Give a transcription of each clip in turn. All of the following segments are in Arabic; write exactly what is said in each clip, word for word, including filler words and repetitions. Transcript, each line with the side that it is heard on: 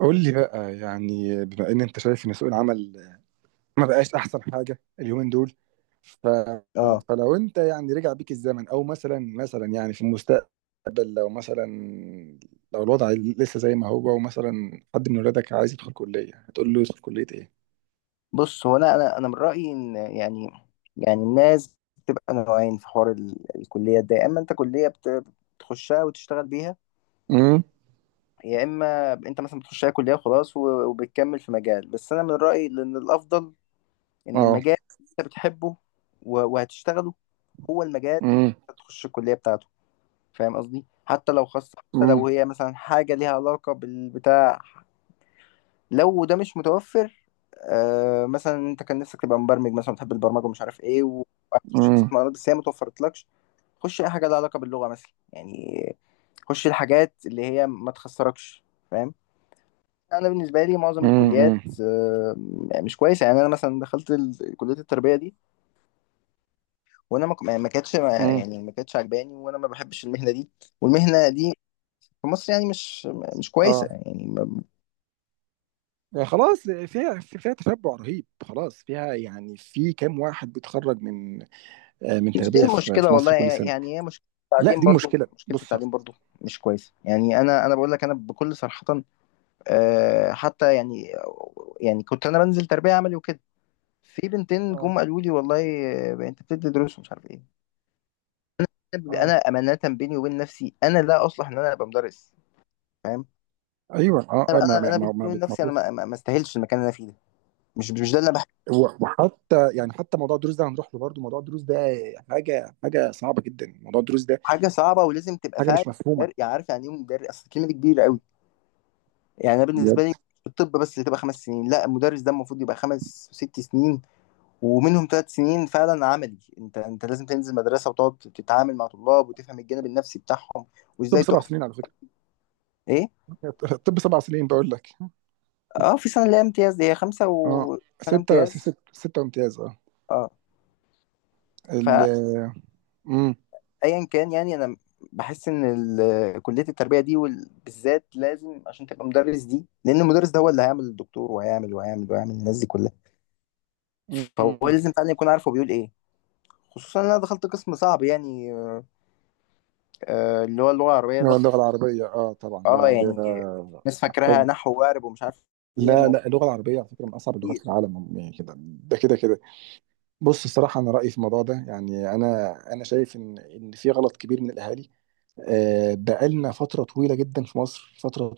right: قول لي بقى، يعني بما ان انت شايف ان سوق العمل ما بقاش احسن حاجه اليومين دول. ف...
left: اه،
right: فلو انت يعني رجع بيك الزمن او مثلا مثلا يعني في المستقبل، لو مثلا، لو الوضع لسه زي ما هو ومثلا حد من ولادك عايز يدخل كليه، هتقول له يدخل كليه ايه؟
left: بص. هو انا انا انا من رايي ان يعني يعني الناس بتبقى نوعين في حوار ال- الكليه ده، يا اما انت كليه بت- بتخشها وتشتغل بيها،
right: امم.
left: يا اما انت مثلا بتخشها كليه وخلاص و- وبتكمل في مجال. بس انا من رايي ان الافضل ان
right: اه.
left: المجال اللي انت بتحبه و- وهتشتغله هو المجال
right: امم.
left: اللي تخش الكليه بتاعته. فاهم قصدي؟ حتى لو خاصه، حتى
right: امم.
left: لو هي مثلا حاجه ليها علاقه بالبتاع، لو ده مش متوفر. آه، مثلا انت كان نفسك تبقى مبرمج مثلا، بتحب البرمجه ومش عارف ايه، وتخش
right: امم.
left: حسابات معلومات بس هي ما توفرتلكش. خش اي حاجه لها علاقه باللغه مثلا يعني. خش الحاجات اللي هي ما تخسركش. فاهم؟ انا بالنسبه لي معظم الكليات
right: امم.
left: آه، مش كويسه يعني. انا مثلا دخلت ال- كليه التربيه دي، وانا ما ك- ما كانتش ما-
right: امم.
left: يعني ما كانتش عجباني، وانا ما بحبش المهنه دي. والمهنه دي في مصر يعني مش مش كويسه
right: اه.
left: يعني.
right: يعني خلاص فيها، فيها تشبع رهيب، خلاص فيها، يعني في كام واحد بيتخرج من آه، من
left: مش دي
right: تربيه في في
left: المشكلة والله،
right: مصر كل سنه.
left: يعني هي مشكلة
right: لا،
left: التعليم
right: دي
left: برضو،
right: مشكله،
left: مشكلة
right: بص.
left: التعليم برضو مش كويسة يعني. أنا أنا بقول لك أنا بكل صراحة، آه، حتى يعني. يعني كنت أنا بنزل تربية عملي وكده، في بنتين
right: اه.
left: جم قالوا لي والله، آه، أنت بتدي دروس ومش عارف إيه.
right: اه.
left: أنا أمانة بيني وبين نفسي أنا لا أصلح إن أنا أبقى مدرس. فاهم؟
right: ايوه. اه. آه، ما
left: أنا
right: ما
left: أنا
right: ما
left: بيني
right: ما
left: وبين نفسي
right: بتمرش.
left: أنا ما ما- ما استاهلش المكان اللي أنا فيه ده. مش مش ده اللي أنا بحبه.
right: و- وحتى يعني حتى موضوع الدروس ده هنروح له برضه. موضوع الدروس ده حاجه حاجه صعبه جدا، موضوع الدروس ده
left: حاجة صعبة ولازم تبقى
right: حاجه
left: فاهم.
right: مش مفهومه.
left: عارف يعني إيه مدرس؟ أصل الكلمة دي كبيرة قوي. يعني انا بالنسبه لي،
right: بجد.
left: في الطب بس تبقى خمس سنين، لا المدرس ده المفروض يبقى خمس وست سنين، ومنهم ثلاث سنين فعلا عملي. انت انت لازم تنزل مدرسه وتقعد تتعامل مع طلاب وتفهم الجانب النفسي بتاعهم،
right: طب
left: وازاي
right: سبع
left: تقف.
right: سنين على فكره.
left: ايه؟
right: طب سبع سنين بقول لك.
left: اه، في سنه اللي هي امتياز، دي هي خمسه
right: اه.
left: وسنه
right: ستة ستة
left: امتياز.
right: ستة امتياز. اه.
left: اه.
right: ال
left: فايا،
right: امم
left: كان يعني انا بحس ان ال- كليه التربيه دي وال- بالذات لازم عشان تبقى مدرس دي، لان المدرس ده هو اللي هيعمل الدكتور وهيعمل وهيعمل وهيعمل الناس دي كلها. فهو
right: م-
left: لازم فعلا يكون عارف هو بيقول ايه. خصوصا إن أنا دخلت قسم صعب يعني، آه، اللي هو اللغة العربية
right: م-
left: ده.
right: اللغة
left: في
right: العربية. اه، طبعا اللغة
left: اه
right: العربية ده
left: يعني ناس فاكراها
right: محتاج.
left: نحو وقارب ومش عارف ايه.
right: لا
left: ما هو
right: لا، اللغة العربية على فكرة من أصعب اللغات في
left: كتير.
right: العالم، يعني كده، ده كده كده. بص، الصراحة أنا رأيي في الموضوع ده، يعني أنا أنا شايف إن إن في غلط كبير من الأهالي. آه، بقالنا فترة طويلة جدا في مصر، فترة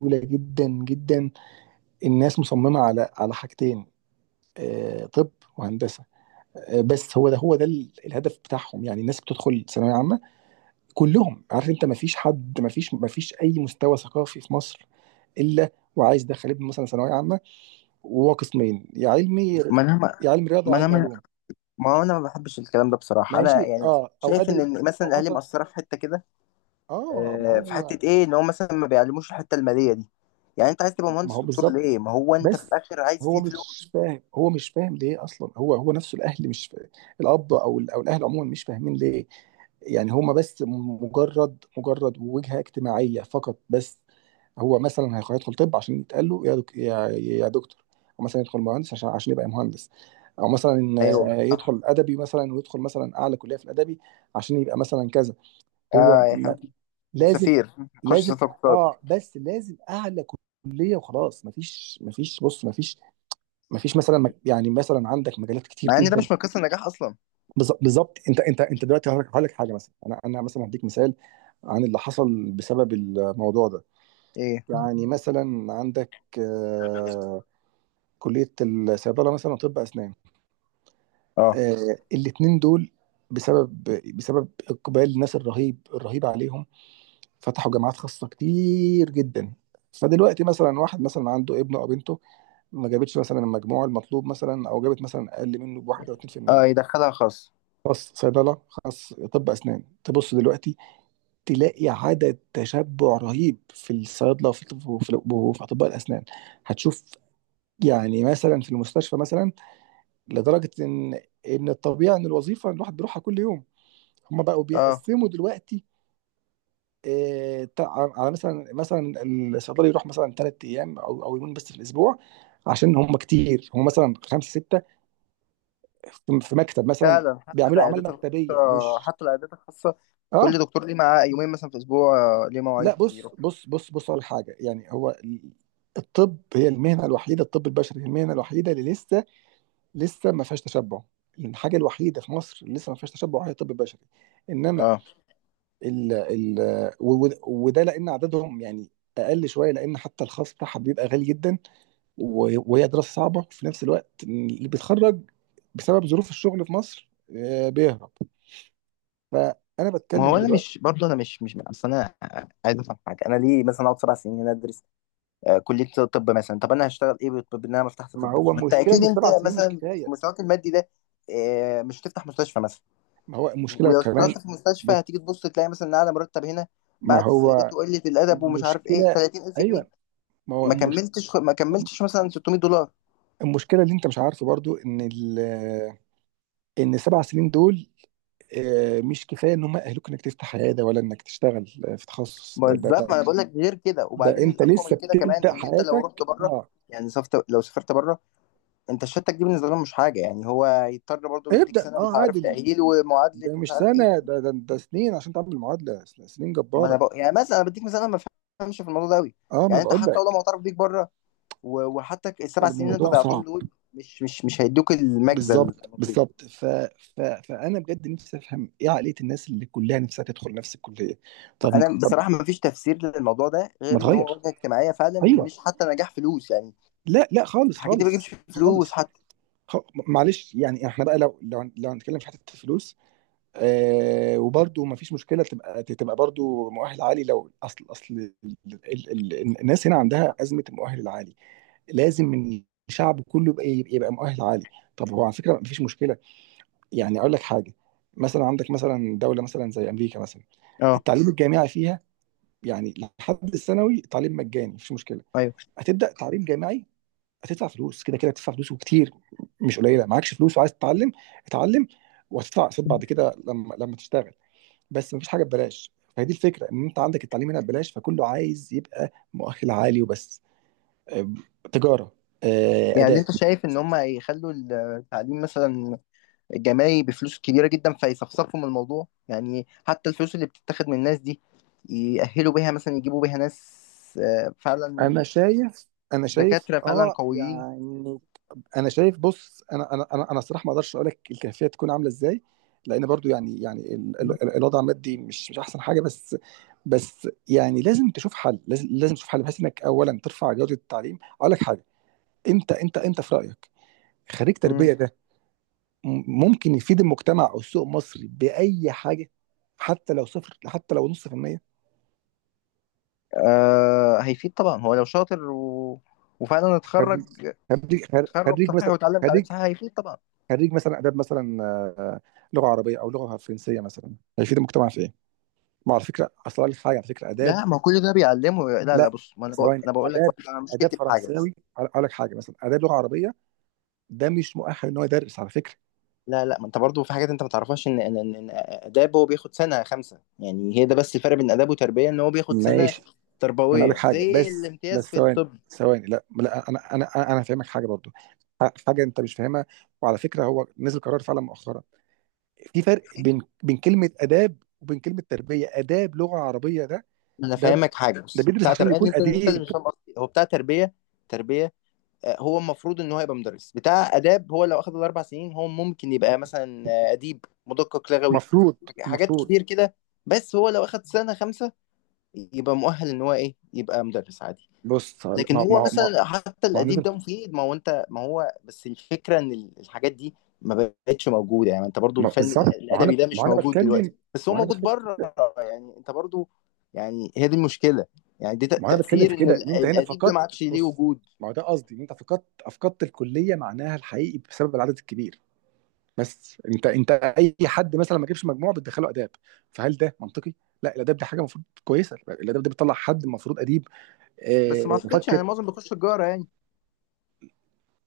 right: طويلة جدا جدا، الناس مصممة على على حاجتين: آه، طب وهندسة. آه، بس هو ده هو ده ال- الهدف بتاعهم. يعني الناس بتدخل ثانوية عامة كلهم، عارف أنت، ما فيش حد، ما فيش ما فيش أي مستوى ثقافي في مصر إلا وعايز يدخل ابنه مثلا ثانوية عامة. وهو قسمين: يا علمي،
left: ما انا
right: يا
left: ما
right: علم رياضة يا
left: ما انا
right: علم
left: ما
right: علوم.
left: ما هو انا ما بحبش الكلام ده بصراحة، انا
right: ماشي،
left: يعني
right: اه، او
left: شايف ان
right: ادبي،
left: إن مثلا
right: او
left: الاهالي
right: مثلا.
left: مقصرة في حتة كده.
right: اه، ما
left: آه، في
right: هو
left: حتة ايه؟ ان هو مثلا ما بيعلموش الحتة المالية دي. يعني انت عايز تبقى
right: ما هو
left: مهندس دكتور
right: بالظبط.
left: ليه؟ ما هو انت في
right: بس
left: الاخر عايز
right: هو
left: تجيب فلوس.
right: مش فاهم هو مش فاهم ليه اصلا. هو هو نفسه الاهل مش فاهم. الاب او ال- او الاهل عموما مش فاهمين ليه. يعني هما بس مجرد مجرد وجهة اجتماعية فقط بس. هو مثلا هيخ- هيدخل طب عشان يتقال له يا دك... يا يا دكتور. او مثلا يدخل مهندس عشان عشان يبقى مهندس. او مثلا،
left: ايوه
right: آه،
left: صح.
right: يدخل ادبي مثلا، ويدخل مثلا اعلى كليه في الادبي عشان يبقى مثلا كذا. هو
left: اه يا عم. يا
right: لازم
left: سفير خش
right: لازم
left: سياسة اقتصاد.
right: اه، بس لازم اعلى كليه وخلاص. مفيش مفيش، بص، مفيش مفيش مثلا، مك- يعني مثلا عندك مجالات كتير
left: مع ان ده
right: جدا.
left: مش من قصة النجاح اصلا.
right: بالظ- بالظبط. انت انت انت دلوقتي، هقول لك هقول لك حاجه، مثلا انا انا مثلا هديك مثال عن اللي حصل بسبب الموضوع ده.
left: ايه؟
right: يعني مثلا عندك، آه، كليه الصيدله مثلا وطب اسنان،
left: اه.
right: آه، الاتنين دول، بسبب بسبب اقبال الناس الرهيب الرهيب عليهم، فتحوا جامعات خاصة كتير جدا. فدلوقتي مثلا واحد مثلا عنده ابنه او بنته، ما جابتش مثلا المجموع المطلوب، مثلا، او جابت مثلا اقل منه بواحد او اتنين في المية،
left: اه، يدخلها خاص.
right: خاص صيدله، خاص طب اسنان. تبص دلوقتي تلاقي عدد تشبع رهيب في الصيادله، وفي الطب- وفي وفي اطباء الاسنان، هتشوف. يعني مثلا في المستشفى مثلا، لدرجه ان ان الطبيعي ان الوظيفه الواحد بيروحها كل يوم، هم بقوا
left: اه
right: بيقسموا دلوقتي. إيه، تع- على مثلا مثلا، الصيدلي يروح مثلا ثلاث ايام او او يومين بس في الاسبوع، عشان هم كتير، هم مثلا خمسه سته في في مكتب مثلا،
left: فعلا، حتى
right: بيعملوا اعمال
left: العيادات
right: مكتبيه،
left: الخاصة.
right: مش،
left: حتى العيادات الخاصة
right: اه.
left: كل دكتور ليه معاه يومين مثلا في الأسبوع، آه، ليه
right: لا،
left: مواعيد
right: بص
left: بيروح فيها.
right: بص بص بص على حاجه. يعني هو ال- الطب هي المهنه الوحيده، الطب البشري هي المهنه الوحيده اللي لسه لسه ما فيهاش تشبع. الحاجه الوحيده في مصر اللي لسه ما فيهاش تشبع هي الطب البشري، انما
left: اه.
right: ال ال و- و- وده لان عددهم يعني اقل شويه، لان حتى الخاص بتاعها بيبقى غالي جدا. و- وهي دراسة صعبة، وفي نفس الوقت اللي بيتخرج بسبب ظروف الشغل في مصر، آه، بيهرب. فأنا
left: ما هو
right: بتكلم
left: انا
right: دلوقتي.
left: مش برضه، انا مش مش اصل انا عايز افهم حاجه. انا ليه مثلا اقعد سبع سنين هنا ادرس آه، كليه طب مثلا؟ طب انا هشتغل ايه بالطب؟ ان انا ما فتحت
right: ما
left: طب
right: هو
left: دي، ما انت
right: المشكلة
left: اكيد
right: إن
left: انت
right: السبع سنين مش
left: مثلا في
right: كفاية.
left: مستواك المادي ده آه، مش هتفتح مستشفى مثلا.
right: ما هو المشكلة
left: ولو
right: كمان،
left: اشتغلت في مستشفى
right: بص،
left: هتيجي تبص تلاقي مثلا إن اعلى مرتب هنا
right: ما
left: بعد
right: هو
left: الزيادات وقله الادب ومش عارف ايه
right: المشكلة.
left: تلاتين الف جنيه.
right: أيوه، ما هو
left: ما
right: المشكلة.
left: كملتش ما كملتش مثلا ستمية دولار.
right: المشكلة اللي أنت مش عارفه برضو إن ال إن السبع سنين دول آه، مش كفاية إن هم يأهلوك إنك تفتح عيادة، ولا إنك تشتغل آه، في تخصص ده, ده,
left: بالظبط. ما
right: ده,
left: انا بقول لك غير كده.
right: ده
left: وبعدين
right: أنت
left: الاقوى
right: لسه
left: من كده كمان
right: بتبدأ
left: ان انت لو رحت
right: حياتك،
left: بره،
right: أه،
left: يعني سافرت، لو سافرت بره، انت الشهادتك دي بالنسبه لهم مش حاجه يعني. هو يضطر برضه يديك
right: ابدأ،
left: سنه مش
right: أه،
left: عارف
right: عادي.
left: تاهيل ومعادله
right: ده
left: مش
right: مش
left: عارف ايه.
right: سنة، ده ده, ده سنين عشان تعمل معادلة سن- سنين
left: ما انا
right: جبارة.
left: بقى يعني مثلا انا بديك مثال، انا ما بفهمش في الموضوع ده قوي.
right: اه، ما انا
left: يعني انت
right: بقول
left: حتى لو
right: لك،
left: معترف بيك بره، و- وحتى السبع سنين اللي انت
right: الموضوع
left: ضيعتهم
right: صعب.
left: دول مش مش مش هيدوك المجزى
right: بالظبط
left: المطلوب.
right: بالظبط ف... ف... فانا بجد نفسي افهم ايه عقلية الناس اللي كلها نفسها تدخل نفس الكلية. طب.
left: انا
right: طب،
left: بصراحه ما فيش تفسير للموضوع ده
right: ما
left: غير ان هو
right: تغير؟
left: وجهه اجتماعيه فعلا،
right: ايوه.
left: مش حتى نجاح فلوس يعني.
right: لا لا، خالص
left: الحاجات دي ما
right: خالص
left: بتجيبش فلوس
right: خالص.
left: حتى.
right: خ... معلش، يعني احنا بقى، لو لو لو هنتكلم في حتة الفلوس، آه، وبرده ما فيش مشكلة تبقى تبقى برده مؤهل عالي، لو اصل اصل ال... ال... ال... الناس هنا عندها أزمة المؤهل العالي. لازم إن الشعب كله يبقى يبقى مؤهل عالي. طب هو على فكره مفيش مشكله، يعني اقول لك حاجه، مثلا عندك مثلا دوله مثلا زي امريكا مثلا،
left: اه.
right: التعليم الجامعي فيها، يعني لحد الثانوي تعليم مجاني، مفيش مشكله.
left: ايوه.
right: هتبدا تعليم جامعي، هتدفع فلوس كده كده، هتدفع فلوس وكتير، مش قليله. معكش فلوس وعايز تتعلم؟ اتعلم، وهتدفع قسط بعد كده لما لما تشتغل. بس مفيش حاجه ببلاش. فهي دي الفكره، ان انت عندك التعليم هنا ببلاش، فكله عايز يبقى مؤهل عالي وبس. أم، تجاره، أه،
left: يعني
right: اداب.
left: انت شايف ان هم يخلوا التعليم مثلا الجامعي بفلوس كبيره جدا، فيصفصفوا من الموضوع يعني؟ حتى الفلوس اللي بتتاخد من الناس دي يأهلوا بيها مثلا، يجيبوا بيها ناس آه،
right: انا
left: فعلا
right: شايف انا شايف
left: دكاتره فعلا
right: اه
left: قويين.
right: يعني انا شايف، بص، انا انا انا انا الصراحه ما اقدرش اقول لك الكيفيه تكون عامله ازاي، لان برضو يعني، يعني ال- ال- ال- الوضع المادي مش مش احسن حاجه، بس. بس يعني لازم تشوف حل، لازم لازم تشوف حل بحيث انك اولا ترفع جوده التعليم. اقول لك حاجه، انت انت انت في رايك، خريج
left: مم.
right: تربيه ده م- ممكن يفيد المجتمع او السوق المصري باي حاجه؟ حتى لو صفر، حتى لو نص في المية.
left: آه هيفيد طبعا. هو لو شاطر و... وفعلا اتخرج،
right: خريج خريج
left: تخرج
right: خريج
left: صحيح
right: مثلا،
left: واتعلم تعليم
right: خريج
left: صحيح، هيفيد طبعا.
right: خريج مثلا اداب مثلا، آه، لغه عربيه او لغه فرنسيه، مثلا هيفيد المجتمع في ايه؟ ما هو على فكره، اصل أقول لك حاجه، على فكره اداب.
left: لا ما هو كل ده بيعلمه. لا لا
right: لا،
left: بص، ما انا بقول
right: ثواني،
left: انا بقول لك
right: اداب.
left: بقى، انا
right: اداب
left: مشكلتي في حاجه.
right: فرنساوي، اقول لك حاجه، مثلا اداب لغه عربيه، ده مش مؤهل ان هو يدرس، على فكره.
left: لا لا، ما انت برضو في حاجات انت ما تعرفهاش، ان ان ان إن اداب هو بياخد سنه خمسه يعني. هي ده بس الفرق بين اداب وتربيه، ان هو بياخد سنه
right: ماشي. ما انا اقول لك
left: تربويه
right: حاجه،
left: زي
right: بس
left: الامتياز
right: بس
left: في
right: ثواني
left: الطب.
right: ثواني. لا لا، انا انا انا أنا هفهمك حاجه برضو، ح- حاجه انت مش فاهمها. وعلى فكره هو نزل قرار فعلا مؤخرا. في فرق بين بين كلمه اداب وبين كلمه تربيه. اداب لغه عربيه ده،
left: انا
right: ده
left: فاهمك حاجه،
right: ده
left: بص.
right: بيدرس
left: بتاع
right: عشان
left: تربيه،
right: يكون
left: انت انت اللي
right: اديب.
left: مش فاهم قصدي. هو بتاع تربيه تربيه، آه، هو المفروض ان هو يبقى مدرس بتاع اداب. هو لو اخد الاربع سنين، هو ممكن يبقى مثلا آه، اديب، مدقق لغوي،
right: مفروض.
left: حاجات
right: المفروض،
left: كتير كده. بس هو لو اخد سنه خمسه، يبقى مؤهل ان هو ايه؟ يبقى مدرس عادي.
right: بص هقول-
left: لكن
right: ما،
left: هو
right: ما ما
left: مثلا حتى
right: ما
left: الاديب
right: انا،
left: ده مفيد. ما هو انت، ما هو بس الفكره ان ال- الحاجات دي ما بقتش موجوده يعني. انت برضو
right: ما،
left: الفن ال-
right: بالظبط. ما انا
left: الادبي ده
right: ما
left: مش
right: انا
left: موجود دلوقتي،
right: بتكلم
left: بس هو
right: ما انا
left: موجود
right: بتكلم
left: بره. يعني انت برضو، يعني هي دي المشكله. يعني دي تأ-
right: ما انا بتكلم
left: تاثير
right: في
left: ان
right: كده،
left: ال-
right: ان انت هنا
left: الاديب ده ما
right: فقدت،
left: عادش ليه
right: بص،
left: وجود.
right: ما هو ده قصدي، ان انت فقدت افقدت الكليه معناها الحقيقي بسبب العدد الكبير. بس انت انت اي حد مثلا ما جابش مجموع بتدخله اداب، فهل ده منطقي؟ لا، الاداب دي حاجه المفروض كويسه، الاداب دي بتطلع حد المفروض اديب،
left: بس ما
right: آه،
left: اعتقدش، يعني
right: مفكر.
left: معظم بيخش تجاره يعني.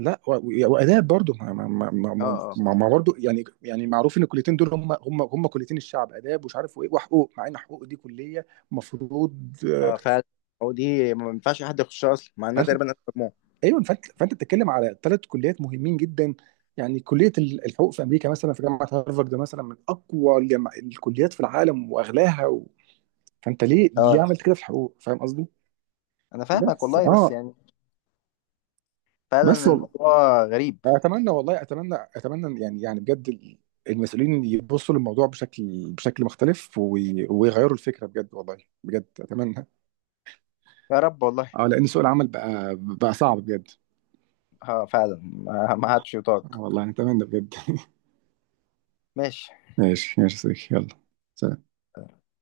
right: لا. و- و- واداب برضو، ما ما ما ما,
left: اه.
right: ما
left: اه.
right: ما- ما برضو يعني، يعني معروف ان الكليتين دول هم، هم هم كليتين الشعب، اداب ومش عارف وايه وحقوق، مع ان حقوق دي كليه مفروض.
left: اه فعلا. هو دي ما ينفعش حد يخشها اصلا مع انها
right: فانت.
left: تقريبا ألف مجموعه.
right: ايوه، فانت فانت بتتكلم على ثلاث كليات مهمين جدا. يعني كليه ال- الحقوق في امريكا مثلا، في جامعه هارفارد، ده مثلا من اقوى الجامع- الكليات في العالم واغلاها، و... فانت ليه ليه
left: اه.
right: عملت كده في الحقوق؟ فاهم قصدي؟
left: انا فاهمك
right: بس
left: والله، بس
right: اه.
left: يعني
right: بس
left: فعلا
right: والله
left: الموضوع غريب.
right: اتمنى، والله اتمنى اتمنى يعني، يعني بجد ال- المسؤولين يبصوا للموضوع بشكل بشكل مختلف، وي- ويغيروا الفكره بجد والله. بجد اتمنى.
left: يا رب والله.
right: اه، لان سوق العمل بقى بقى صعب بجد.
left: اه فعلا، ما ما عادش
right: آه
left: يطاق.
right: والله اتمنى بجد.
left: ماشي.
right: ماشي. ماشي يا صديقي، يلا، سلام.